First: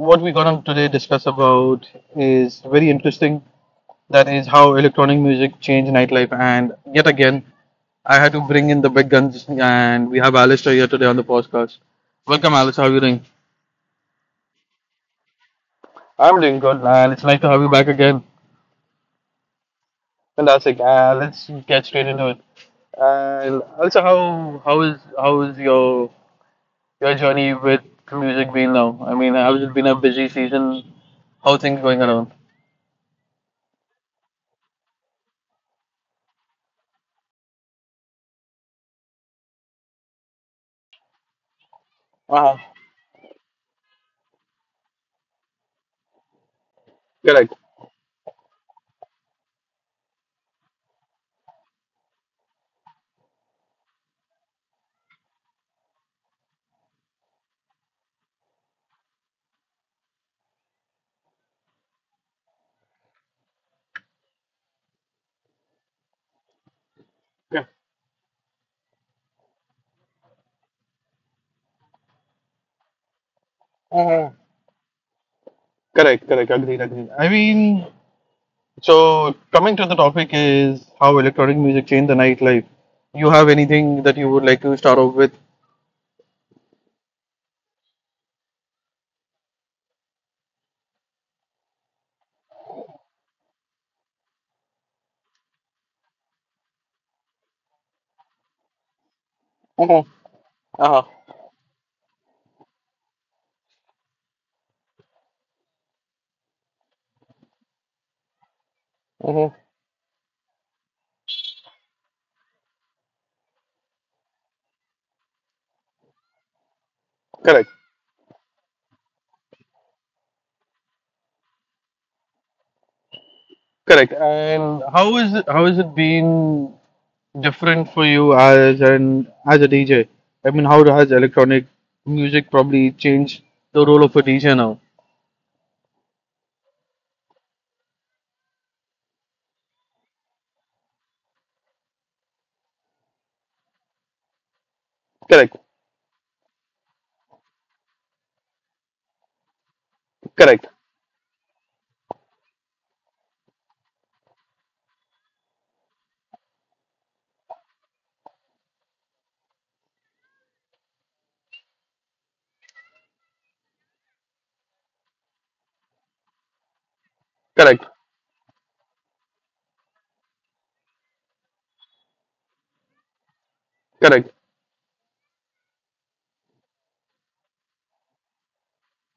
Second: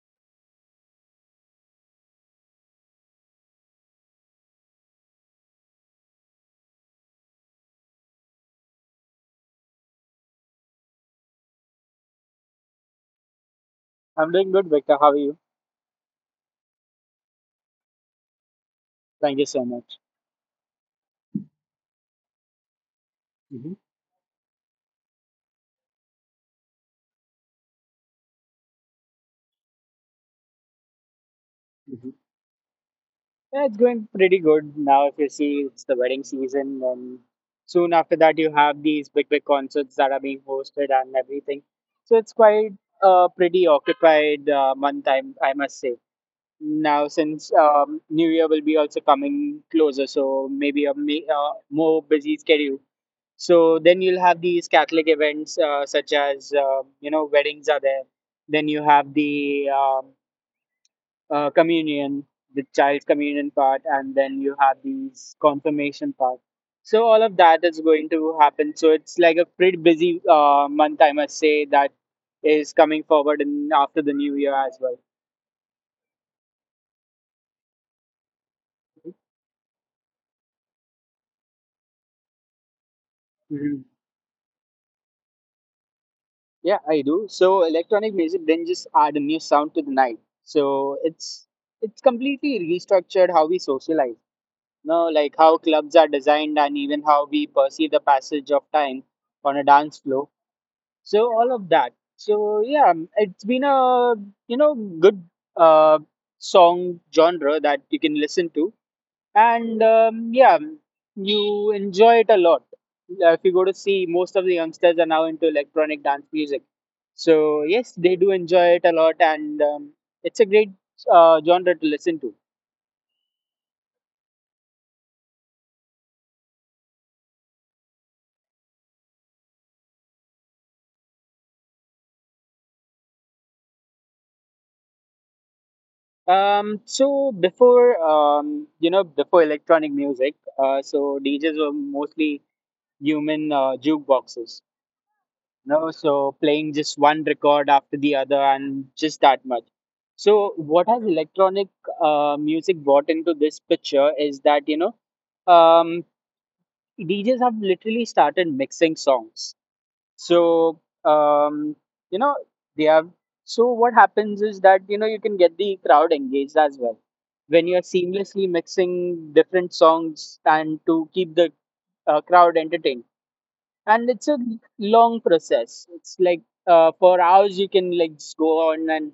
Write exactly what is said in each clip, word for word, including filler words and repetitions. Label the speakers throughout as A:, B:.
A: what we're gonna today discuss about is very interesting. That is how electronic music changed nightlife. And yet again, I had to bring in the big guns, and we have Alistair here today on the podcast. Welcome, Alistair. How are you doing?
B: I'm doing good, Victor. How are you?
A: I'm doing good, and it's nice to have you back again.
B: Thank you so much.
A: Fantastic. Uh, let's get straight into it. And
B: hmm
A: also, how how is how is your your journey with music been now? I mean, has it been a busy season? How things going
B: hmm
A: around?
B: Yeah, it's going pretty good now. If you see, it's the wedding season, and soon after that, you have these big, big concerts that are being hosted and everything. So it's
A: Uh,
B: quite a pretty occupied uh, month, I, I must say. Now, since um, New Year will be also coming closer, so maybe a ma- uh, more busy schedule. So then you'll have these Catholic events, uh, such as uh, you know, weddings are there. Then you have the um, uh, communion, the child's communion part, and then you have these confirmation part. So all of
A: yeah,
B: that is going to happen. So it's like a pretty busy uh, month, I must say, that is coming forward in after the new year as well.
A: correct, correct. Agreed, agreed. I mean, so coming to the topic is how electronic music changed the nightlife. You have
B: Mhm.
A: anything that you would like to start off with?
B: Yeah, I do. So electronic music did just add a new sound to the night. So it's it's completely restructured how we socialize. No, like how clubs are designed and even how we perceive the passage of time on a dance
A: Uh-huh.
B: floor,
A: Uh-huh.
B: so all of that. So yeah um, it's been a you know good uh, song genre that you can listen to,
A: Uh-huh.
B: and um, yeah, you enjoy it a lot. Uh, if you go to see, most of the youngsters are now into electronic dance music, so
A: Correct,
B: yes, they do enjoy it a lot, and um, it's a great uh, genre to listen to.
A: correct. And how is it, how has it been different for you as an as a D J? I mean, how has electronic music probably changed the role of a D J now?
B: Um so before um you know Before electronic music, uh, so DJs were mostly human uh, jukeboxes.
A: Correct,
B: No, so playing just one record after the other and just that much. So,
A: correct,
B: what has electronic uh, music brought into this picture is that, you know, um, D Js have literally started mixing songs. So, um, you know, they have. So, what happens is that, you know, you can get the crowd engaged as well when you're
A: correct.
B: seamlessly mixing different songs, and to keep the uh, crowd entertained. And
A: Correct,
B: it's a long process. It's like, uh, for hours you can like just go on and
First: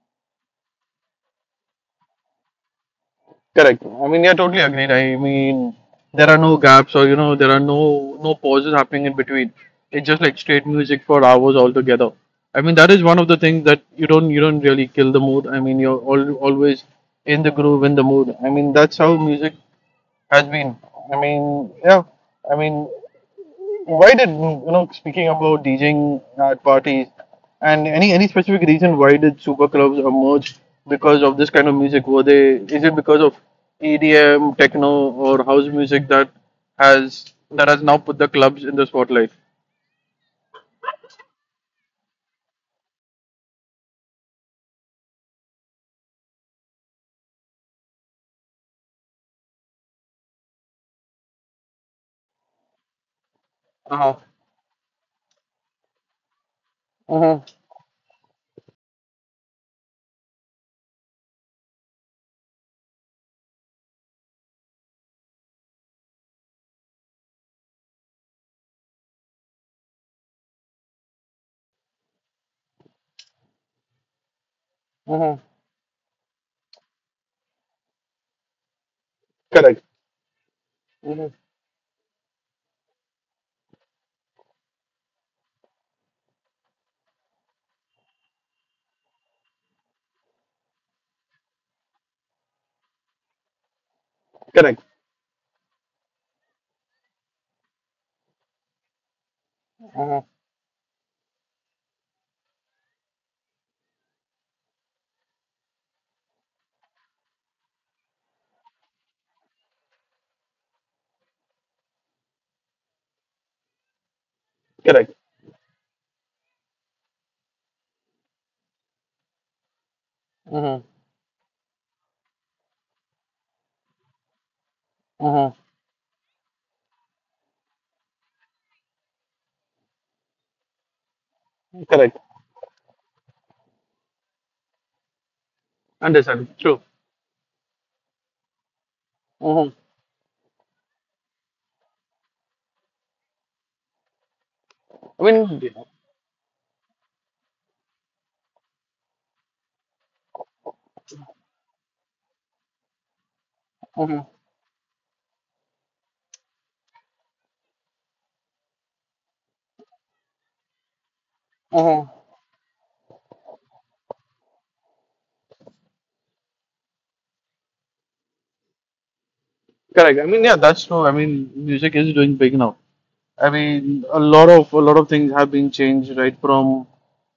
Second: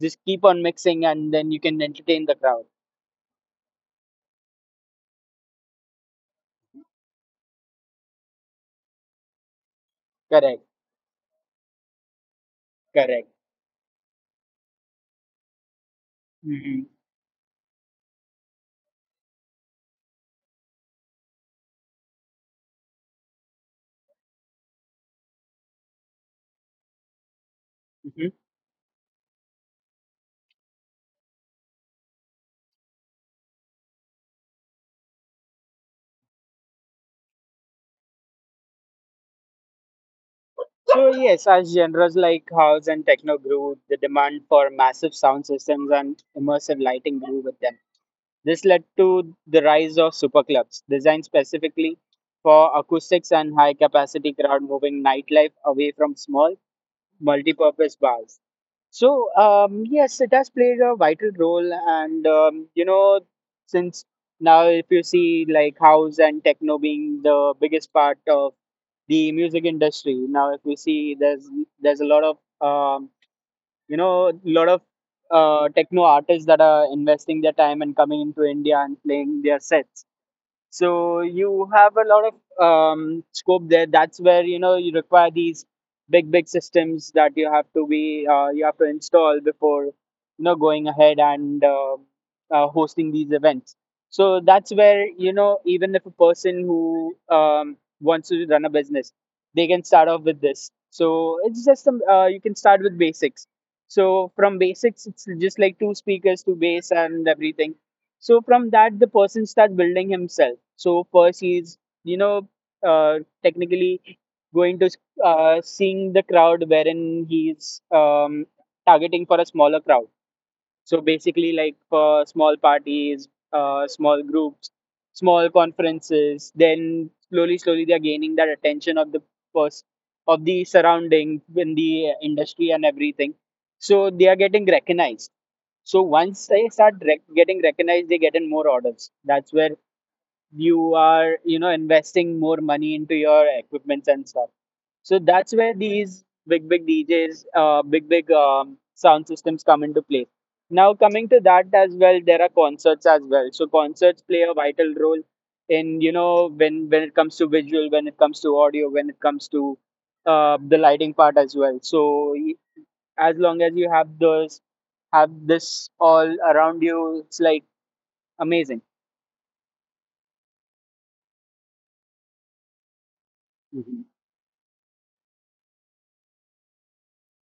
B: just keep on mixing, and then you can entertain the crowd.
A: correct. I mean, yeah, totally agreed. I mean, there are no gaps or you know, there are no no pauses happening in between. It's just like
B: Correct
A: straight music for hours altogether. I mean, that is one of
B: correct
A: the things that you don't you don't really kill the mood. I mean, you're all, always
B: hmm
A: in the groove, in the mood. I mean, that's how music has been. I mean, yeah. I mean, why did you know? Speaking about DJing at parties, and any any
B: hmm
A: specific reason why did super clubs emerge because of this kind of music? Were they? Is it because of E D M, techno, or house music that has that has now put the clubs in the spotlight?
B: So yes, as genres like house and techno grew, the demand for massive sound systems and immersive lighting grew with them. This led to the rise of superclubs designed specifically for acoustics and high capacity crowd, moving nightlife away from small
A: Mhm.
B: multi-purpose bars. So, um, yes, it has played a vital role. And, um, you know, since now, if you see, like house and techno being the biggest part of the music industry, now, if we see, there's there's a lot of, um, you know, lot of
A: Mhm.
B: uh, techno artists that are investing their time and coming into India and playing their
A: Correct.
B: sets. So
A: Mhm.
B: you have a lot of um, scope there. That's where, you know, you require these big, big systems that you have to be uh, you have to install before you know going ahead and uh, uh, hosting these events. So that's
A: Correct.
B: where, you know, even if a person who um, wants to run a business, they can start off
A: Mhm.
B: with this. So it's just um, uh, you can start with basics. So from basics, it's just like two speakers, two bass, and everything. So from that, the person starts building himself. So first, he's you know uh, technically going to
A: Correct.
B: uh, seeing the crowd wherein he's um, targeting for a smaller crowd.
A: Mhm.
B: So basically, like for small parties, uh, small groups, small
A: Mhm.
B: conferences. Then slowly, slowly, they are gaining that attention of the person, of the surrounding in the uh,
A: Correct.
B: industry and everything. So they are getting recognized. So once
A: Understand.
B: they
A: True.
B: start rec- getting recognized, they get in more orders. That's where
A: Mhm.
B: you are, you know, investing more money into your equipments and stuff. So
A: I
B: that's
A: mean,
B: where
A: mhm,
B: these big, big D Js, uh, big, big um, sound systems come into play. Now, coming to that as well, there are concerts as well. So concerts play a vital role in, you know, when when it comes to visual, when it comes to audio, when it comes to uh, the lighting part as well.
A: mhm.
B: So as long as you have those have this all around you, it's like amazing.
A: Correct. I mean, yeah, that's true. I mean, music is doing big now. I
B: hmm
A: mean, a lot of a lot of things have been changed, right? From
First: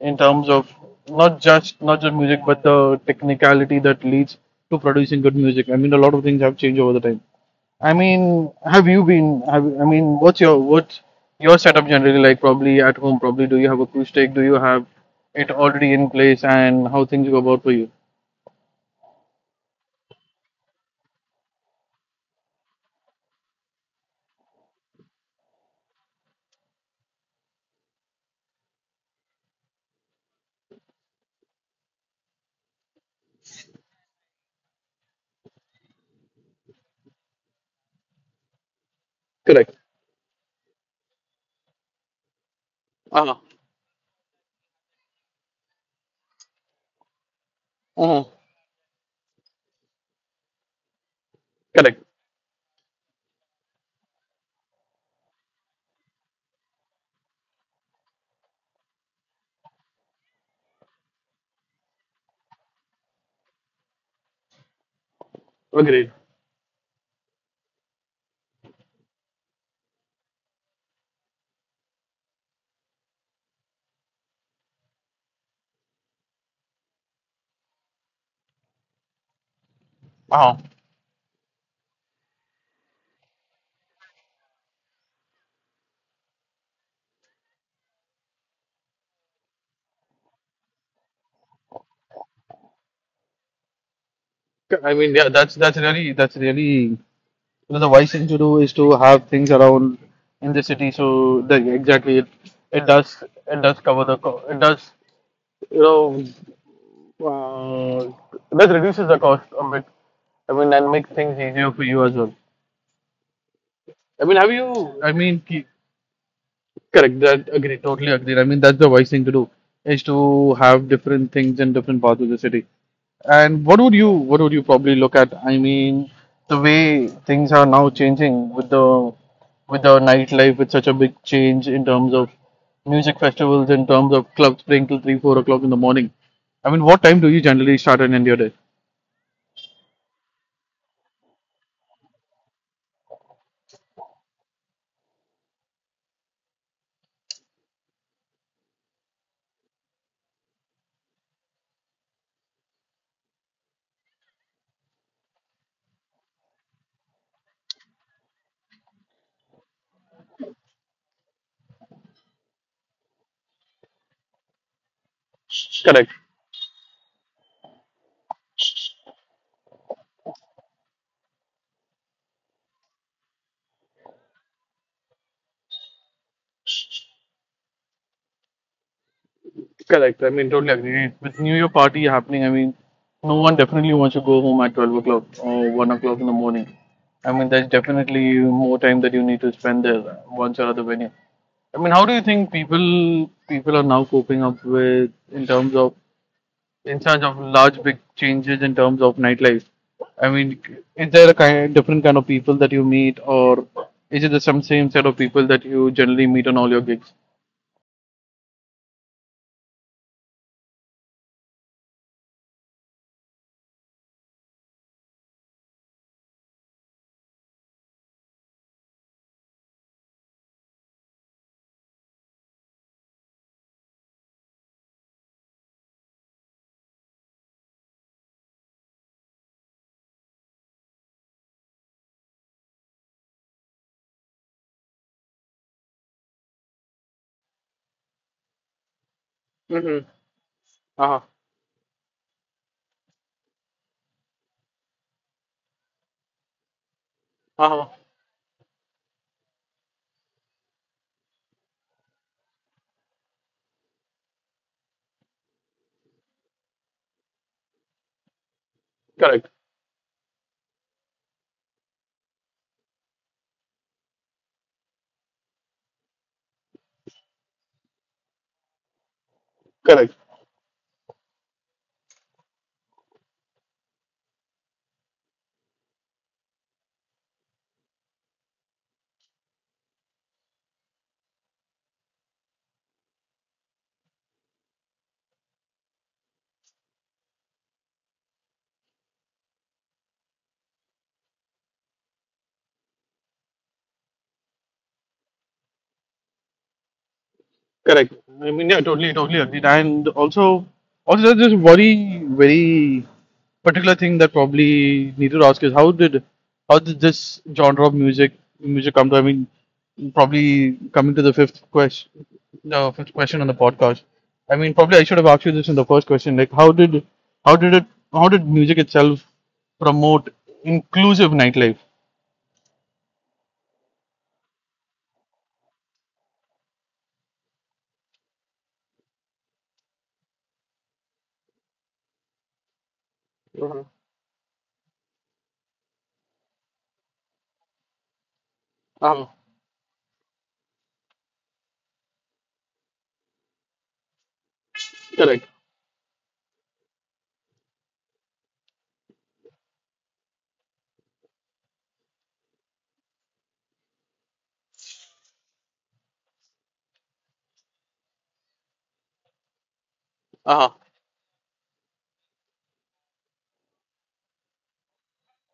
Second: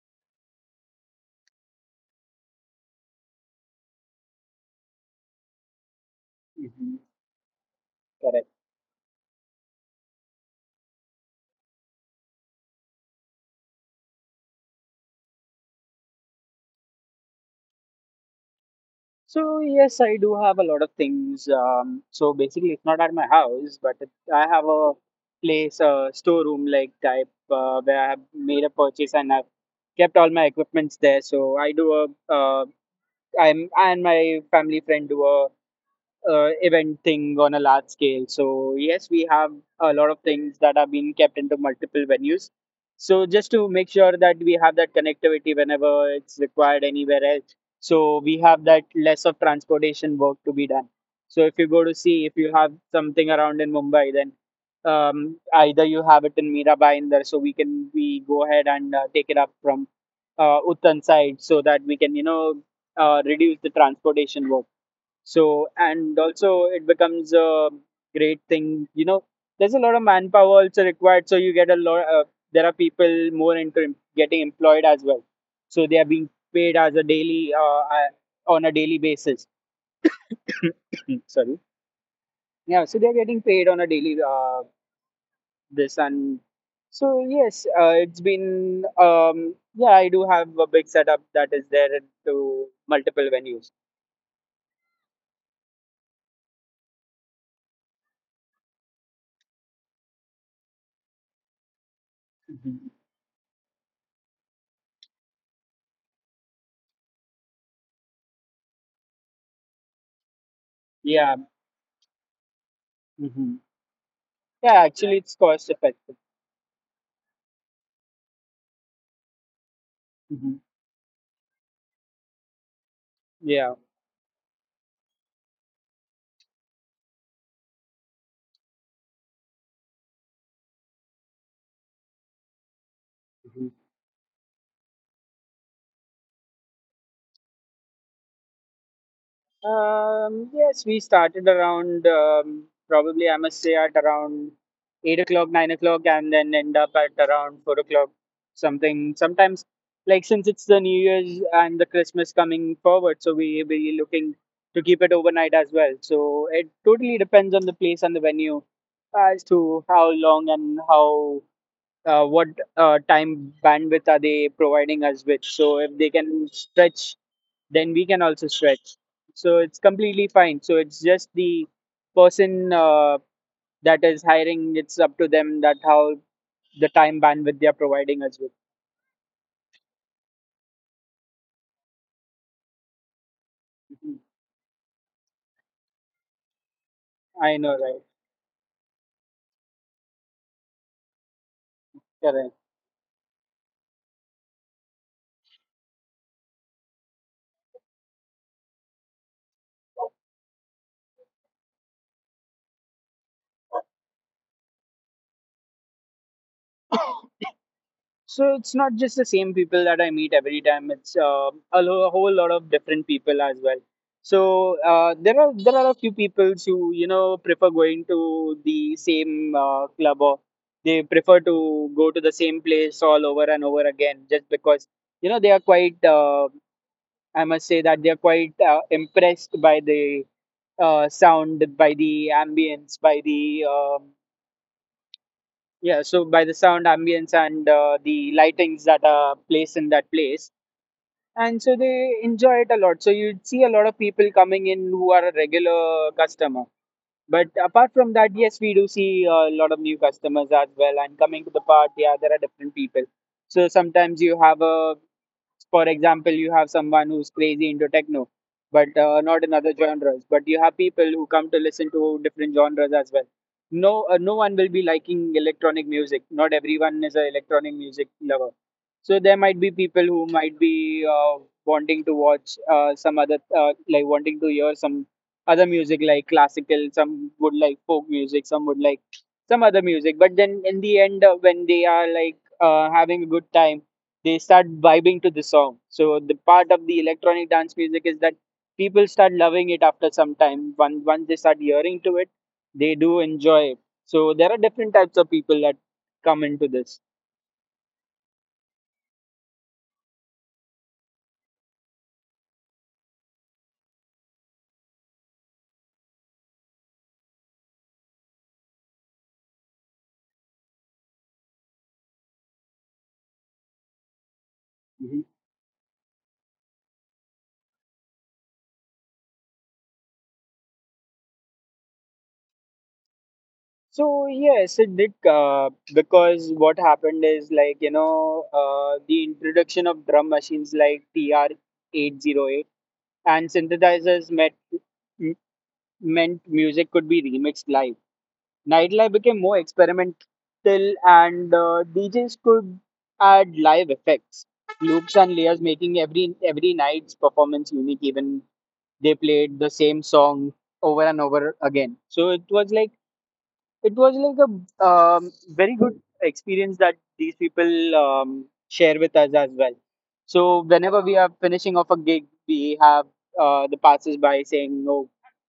A: in terms of not just not just music, but the technicality that leads to producing good music. I mean, a lot of things have changed over
B: hmm
A: the time. I
B: Correct.
A: mean, have you been? Have I mean, what's your what's your setup generally like? Probably at home. Probably do you have acoustic? Do you have it already in place? And how things go about for you?
B: So yes, I do have a lot of things. Um, so basically, it's not at my house, but it, I have a place, a storeroom like type, uh, where I have made a purchase, and I've kept all my equipments there. So I do a, uh, i'm I and my family friend do a uh, event thing on a large scale. So yes, we have
A: Correct.
B: a lot of things that are being kept into multiple venues. So
A: Uh-huh.
B: just to make sure that we have that connectivity whenever it's required anywhere else. So
A: uh
B: we have that less of transportation work to be done. So if you go to
A: Correct.
B: see, if you have something around in Mumbai, then um, either you have it in Mirabai in there, so we can, we go ahead and uh, take it up from uh, Uttan side, so that we can, you know, uh, reduce the transportation work. So, and
A: Agreed.
B: also it becomes a great thing. You know, there's a lot of manpower also required. So you get a lot. Uh, there are people more into em- getting employed as well. So they are being paid as a daily uh, uh, on a daily basis.
A: Wow.
B: Sorry. Yeah. So they're getting paid on a daily uh, this and so yes, uh, it's been um, yeah. I do have a big setup that is there to multiple venues.
A: I mean, yeah, that's that's really that's really so the wise thing to do is to have things around in the city. So the exactly it,
B: Mhm.
A: it does it does cover the co- it does, you know uh, it does reduces the cost a bit. I mean and make
B: Yeah.
A: things easier for you as well.
B: hmm
A: I mean, have
B: Yeah. Actually,
A: you? I
B: it's
A: mean,
B: cost effective.
A: correct. That agree. Totally agree. I mean, that's the wise thing to do is
B: Mhm.
A: to have different things in different parts of the city. And
B: Yeah.
A: what would you what would you probably look at? I mean, the way things are now changing with the with the nightlife, with such a big change in terms of music festivals,
B: Mhm.
A: in terms of clubs playing till three, four o'clock in the morning. I mean, what time do you generally start and end your day?
B: Um, yes, we started around um, probably I must say at around eight o'clock, nine o'clock, and then end up at around four o'clock, something. Sometimes, like since it's the New Year's and the Christmas coming forward, so we we looking to keep it overnight as well. So it totally depends on the place and the venue as to how long and how uh, what uh, time bandwidth are they providing us with. So if
A: Correct.
B: they can stretch, then we can also stretch. So it's completely fine. So it's just the person uh, that is hiring. It's up to them, that how the time bandwidth they are providing us with.
A: Correct. I mean, totally agree. With New Year party happening, I mean, no one definitely wants to
B: Mhm.
A: go home at twelve o'clock or one o'clock in the morning. I mean,
B: I
A: there's
B: know, right?
A: definitely more time that you need to spend there once or other venue. I mean, how do you think
B: Correct.
A: people people are now coping up with in terms of in terms of large big changes in terms of nightlife? I mean, is there a kind different kind of people that you meet, or is it the some same set of people that you generally meet on all your gigs?
B: So it's not just the same people that I meet every time. It's uh, a, lo- a whole lot of different people as well. So uh, there are there are a few people who, you know, prefer going to the same uh, club, or they prefer to go to the same place all over and over again, just because you know they are quite uh, I must say that they are quite uh, impressed by the uh, sound, by the ambience, by the um yeah, so by the sound ambience and uh, the lightings that are placed in
A: Mm-hmm.
B: that place.
A: Uh-huh.
B: And so they enjoy it a lot. So you'd see a lot of people coming in who are a regular customer. But
A: Uh-huh.
B: apart from that, yes, we do see a lot of new customers as well. And coming to the part, yeah, there are different people. So sometimes you have a, for example, you have someone who's crazy into techno, but uh,
A: Correct.
B: not in other genres. But you have people who come to listen to different genres as well. No, uh, no one will be liking electronic music. Not everyone is an electronic music lover. So there might be
A: Correct.
B: people who might be uh, wanting to watch uh, some other, uh, like wanting to hear some other music, like classical. Some would like folk music, some would like some other music. But then in the end, uh, when they are like uh, having a good time, they start vibing to the song. So the part of the electronic dance music is that people start loving it after some time. Once once they start hearing to it, they do enjoy it. So there are different types of people that come into this.
A: Correct. I mean, yeah, totally, totally agreed. And also, also there's this very, very particular thing that probably need to ask is how did, how did this genre of music, music come to? I mean, probably coming to the fifth question, the fifth question on the podcast. I mean, probably I should have asked you this in the first question. Like, how did, how did it, how did music itself promote inclusive nightlife?
B: So yes, it did, uh, because what happened is, like, you know, uh, the introduction of drum machines like T R eight oh eight and
A: Uh-huh.
B: synthesizers met, m- meant music could be remixed live. Nightlife
A: Uh-huh.
B: became more experimental, and uh, D Js could add live effects, loops and
A: Correct.
B: layers, making every every night's performance unique. Even they played the same song over and over again. So it was like, it was like a um, very good experience that these people um, share with us as well. So
A: Uh-huh.
B: whenever we are finishing off a gig, we have uh, the passers by saying, "No,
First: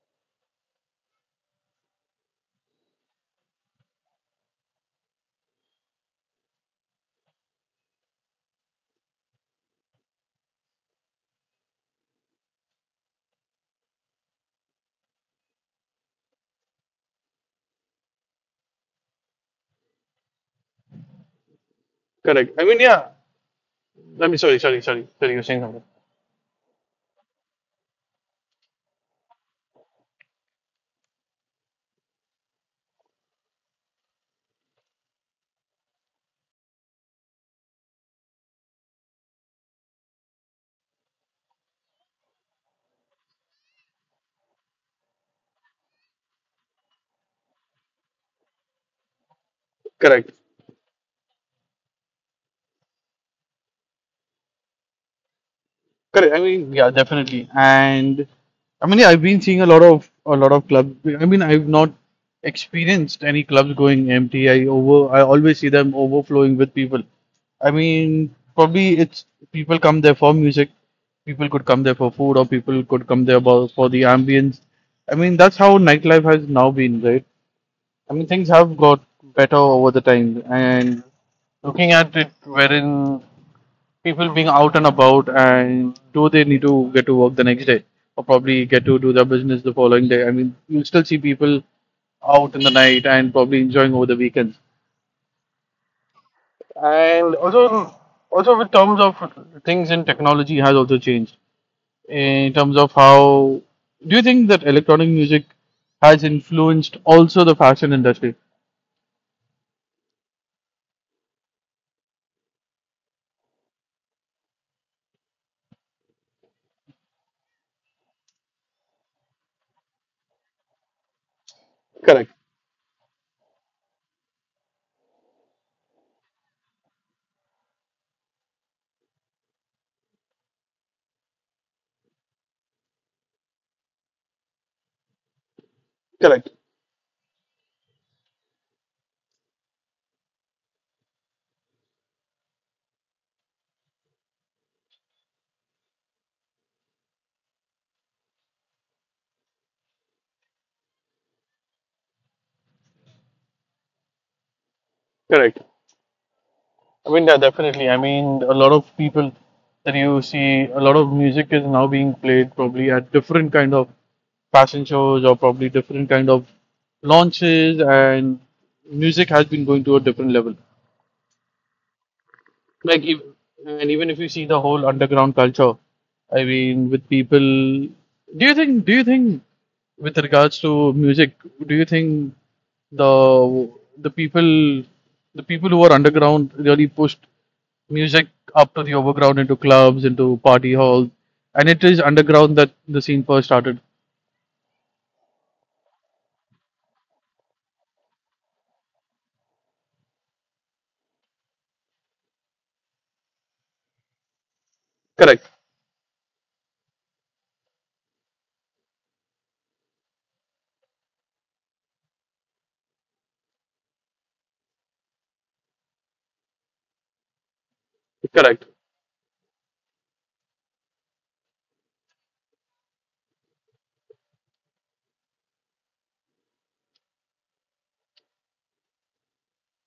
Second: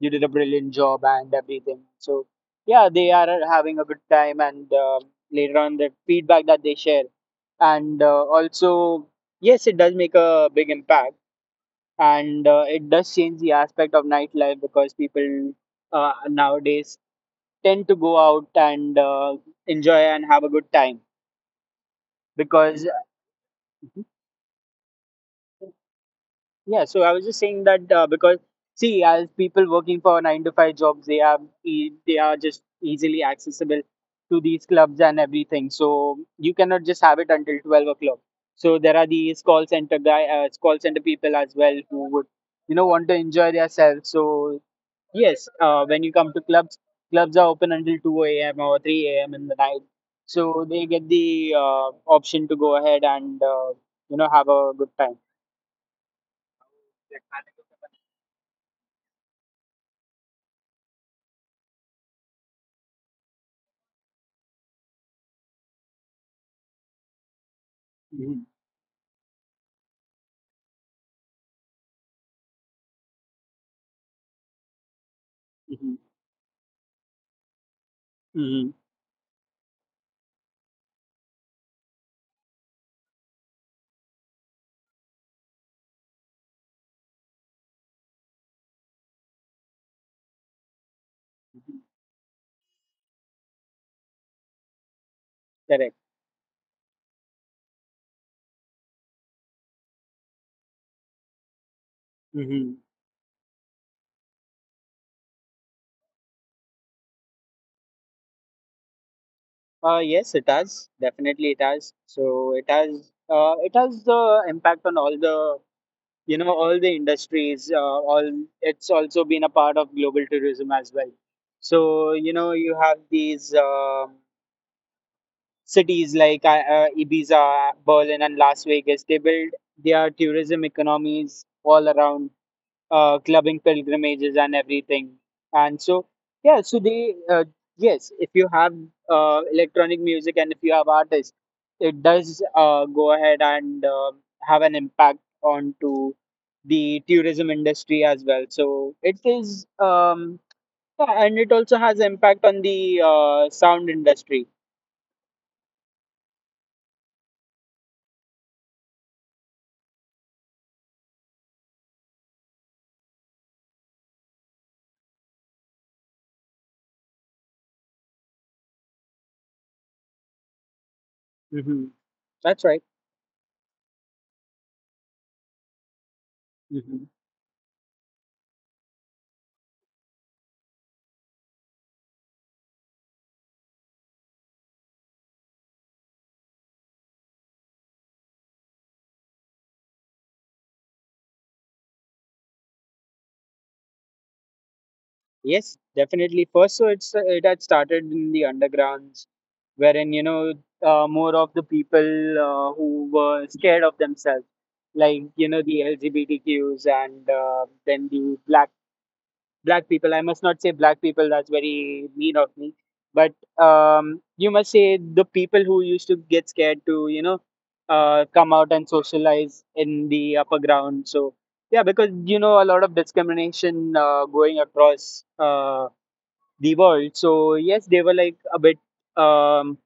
B: you did a brilliant job" and everything. So yeah, they are having a good time, and um later on the feedback that they share, and uh, also yes, it does make a big impact and uh, it does change the aspect of nightlife because people uh, nowadays tend to go out and uh, enjoy and have a good time
A: Correct. I mean,
B: because
A: yeah. I mean, sorry, sorry, sorry, sorry. You're saying something.
B: yeah so i was just saying that uh, because see, as people working for nine to five jobs, they are e- they are just easily accessible to these clubs and everything, so you cannot just have it until twelve o'clock. So there are these call center guy uh, call center people as well who would, you know, want to enjoy themselves. So yes, uh, when you come to clubs, clubs are open until two a m or three a m in the night.
A: Correct.
B: So they get the uh, option to go ahead and uh, you know, have a good time.
A: Correct. I mean, yeah, definitely. And I mean, yeah, I've been seeing a lot of a lot of clubs. I mean, I've not experienced any clubs going empty. I over I always see them overflowing with people. I mean,
B: Hmm.
A: probably it's people come there for music, people could come there for food, or people could come there bo- for the ambience. I mean, that's how
B: Hmm.
A: nightlife has now been, right? I mean, things
B: Hmm.
A: have got better over the time, and looking at it, wherein people being out and about and do they need to get to work the next day or probably get to do their business the following day. I mean you'll still see people out in the night and probably enjoying over the weekends
B: Correct.
A: and also also in terms of things in technology has also changed in terms
B: Hmm.
A: of how do you think that electronic music has influenced also the fashion industry?
B: Uh, yes, it has. Definitely, it has. So it has. Uh, it has the impact on all the, you know, all the industries. Uh, all it's also been a part of global tourism as well. So you
A: Correct,
B: know, you have these. um Cities like uh, uh, Ibiza, Berlin, and Las Vegas, they build their tourism economies all around uh, clubbing pilgrimages and everything. And so,
A: correct,
B: yeah, so they, uh, yes, if you have uh, electronic music and if you have artists, it does uh, go ahead and uh, have an impact onto the tourism industry as well. So it is, um, yeah, and it also has impact on the uh, sound industry.
A: correct. I mean, yeah, definitely. I mean, a lot of people that you see, a lot of music is now being played probably at different kind of fashion shows or probably different kind of launches, and music has been going to a different level.
B: Hmm. That's right.
A: Like, if, and even if you see the whole underground culture, I mean,
B: Hmm.
A: with people, do you think, do you think, with regards to music, do you think the the people, the people who are underground really pushed music up to the overground into clubs, into party halls, and it is underground that the scene first started.
B: Yes, definitely. First, so it's uh, it had started in the undergrounds, wherein, you know, uh, more of the people uh, who were scared of themselves, like,
A: Correct.
B: you know, the L G B T Qs, and uh, then the black black people. I must not say black people. That's very mean of me. But um, you must say the people who used to get scared to, you know, uh, come
A: Correct.
B: out and socialize in the upper ground. So yeah, because, you know, a lot of discrimination uh, going across uh, the world. So yes, they were like a bit um,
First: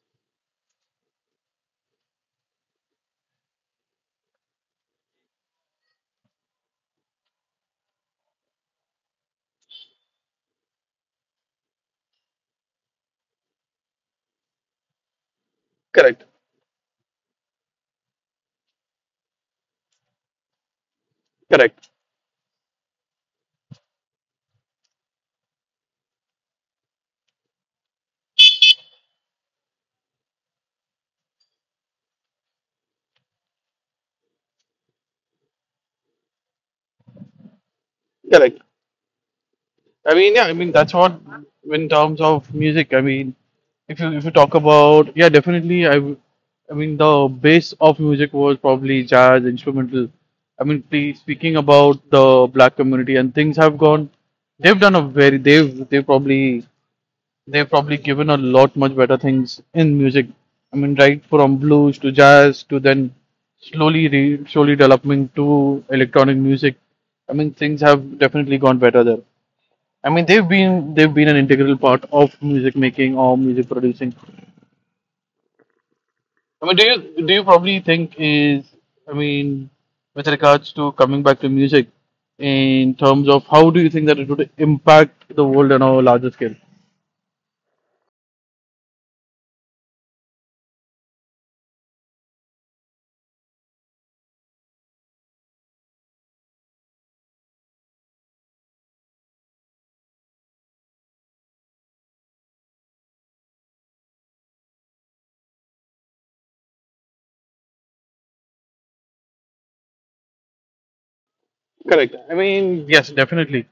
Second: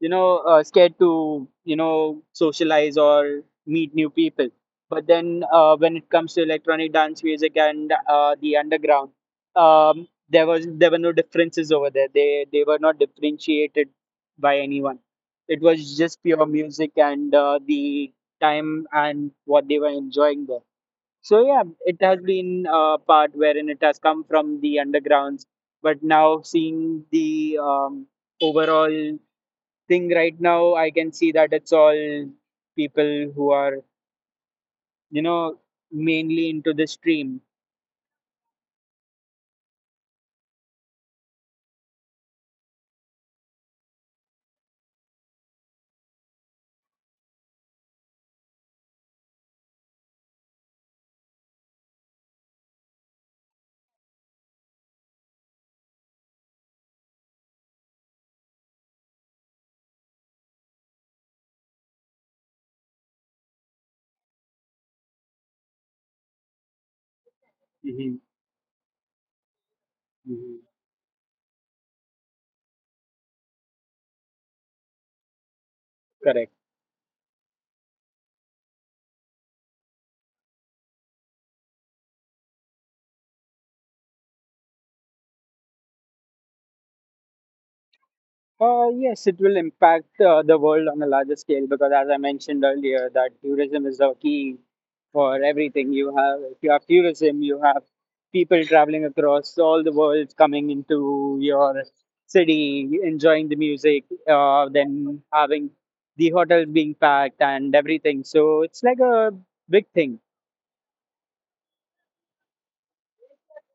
B: you know, uh, scared to, you know, socialize or meet new people, but then uh, when it comes to electronic dance music and uh, the underground, um, there was there were no differences over there. They they were not differentiated by anyone. It was just
A: Correct.
B: pure music and uh, the time and what they were enjoying there. So yeah,
A: Correct.
B: it has been a part wherein it has come from the undergrounds, but now seeing the um, overall thing right now, I can see that it's all people who are, you know, mainly into the stream.
A: Correct. I mean, yeah, I mean that's what in terms of music. I mean, if you if you talk about yeah, definitely. I w- I mean the base of music was probably jazz, instrumental. I mean, pe- speaking about the black community and things have gone. They've done a very they've they probably they've probably given a lot much better things in music. I mean, right from blues to jazz to then slowly re, slowly developing to electronic music. I mean, things
B: Hmm.
A: have definitely gone better there. I mean, they've
B: Hmm.
A: been they've been an integral part of music making or music producing.
B: Correct.
A: I mean, do you do you probably think is I mean, with regards to coming back to music, in terms of how do you think that it would impact the world on a larger scale?
B: Uh, yes, it will impact uh, the world on a larger scale because, as I mentioned earlier, that tourism is the key for everything. You have, if you have tourism, you have people traveling across all the world coming into your city, enjoying the music, uh, then having the hotels being packed and everything. So it's like a big thing.
A: Correct. I mean, yes, definitely.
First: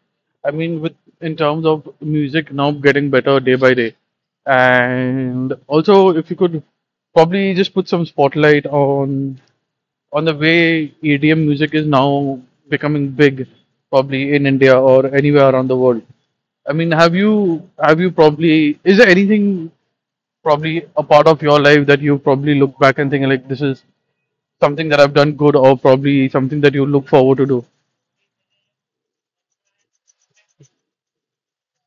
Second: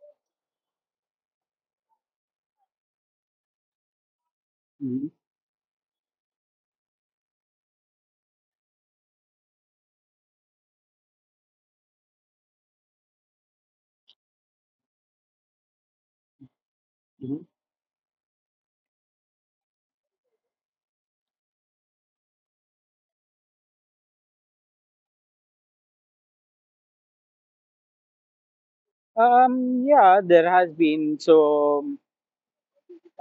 A: I mean, with in terms of music now getting better day by day,
B: Mhm.
A: and also if you could probably just put some spotlight on on the way E D M music is now becoming big, probably in India or anywhere around the world. I mean, have you have you probably is there anything probably a part of your life that you probably look back and think like this is something that I've done good or probably something that you look forward to do?
B: Um, yeah, there has been so.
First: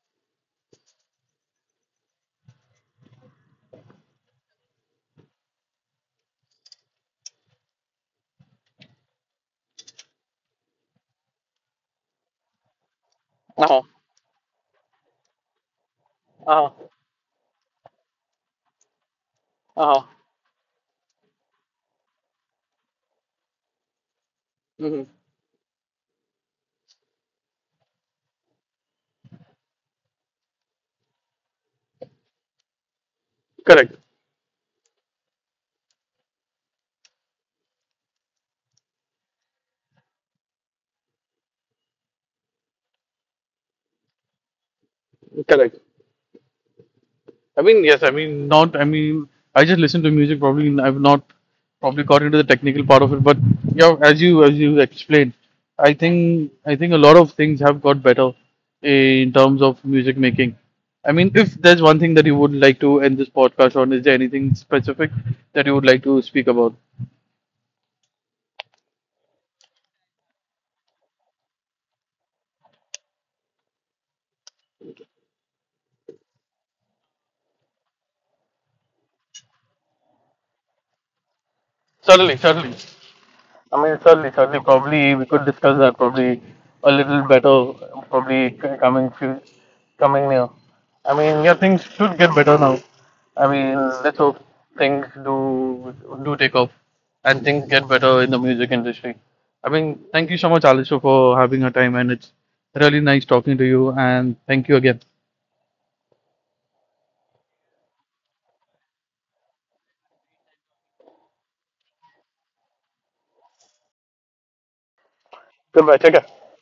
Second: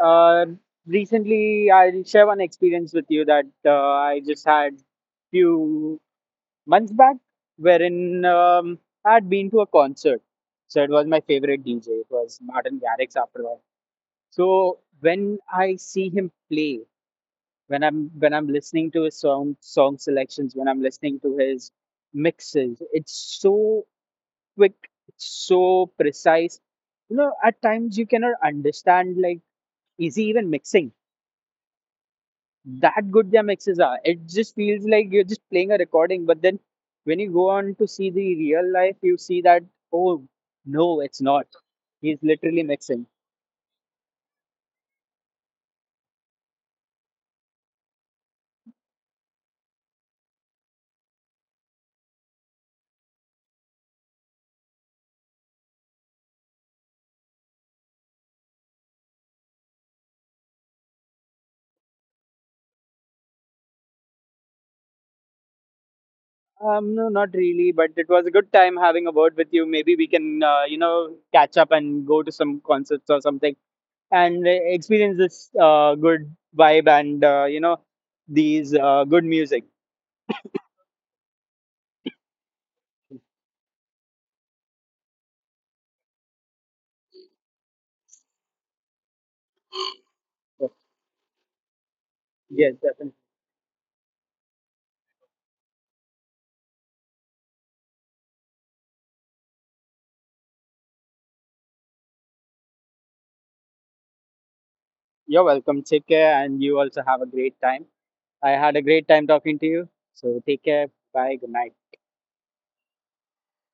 B: Uh, Recently, I'll share one experience with you that uh, I just had few months back, wherein um, I had been to a concert. So it was my favorite D J. It was Martin Garrix after all. So when I see him play,
A: Uh-huh.
B: when I'm when I'm listening to his song song selections, when I'm
A: Uh-huh.
B: listening to his mixes, it's so quick,
A: Uh-huh.
B: it's so precise. You know, at times you cannot understand, like, is he even mixing?
A: Hmm.
B: That good their mixes are. It just feels like you're just playing a recording, but then when you go on to see the real life, you see that, oh no, it's not. He's
A: Correct.
B: literally mixing.
A: Correct. I mean, yes, I mean, not, I mean, I just listen to music probably, and I've not probably got into the technical part of it, but yeah, as you, as you explained, I think, I think a lot of things have got better in terms of music making. I mean, if there's one thing that you would like to end this podcast on, is there anything specific that you would like to speak about?
B: Um, no, not really, but it was a good time having a word with you. Maybe we can, uh, you know, catch up and go to some concerts or something and uh, experience this uh, good vibe and, uh, you know, these uh, good music.
A: Certainly, certainly. I mean, certainly, certainly, probably we could discuss that probably a little better, probably c- coming few, coming near. I mean, yeah, things should get better now. I mean, let's hope
B: Yes,
A: things
B: definitely.
A: do do take off and things get better in the music industry. I mean, thank you so much, Alisha, for having a time, and it's really nice talking to you. And thank you again.
B: You're welcome. Take care, and you also have a great time. I had a great time talking to you. So take care. Bye. Good night.
A: Goodbye. Take care.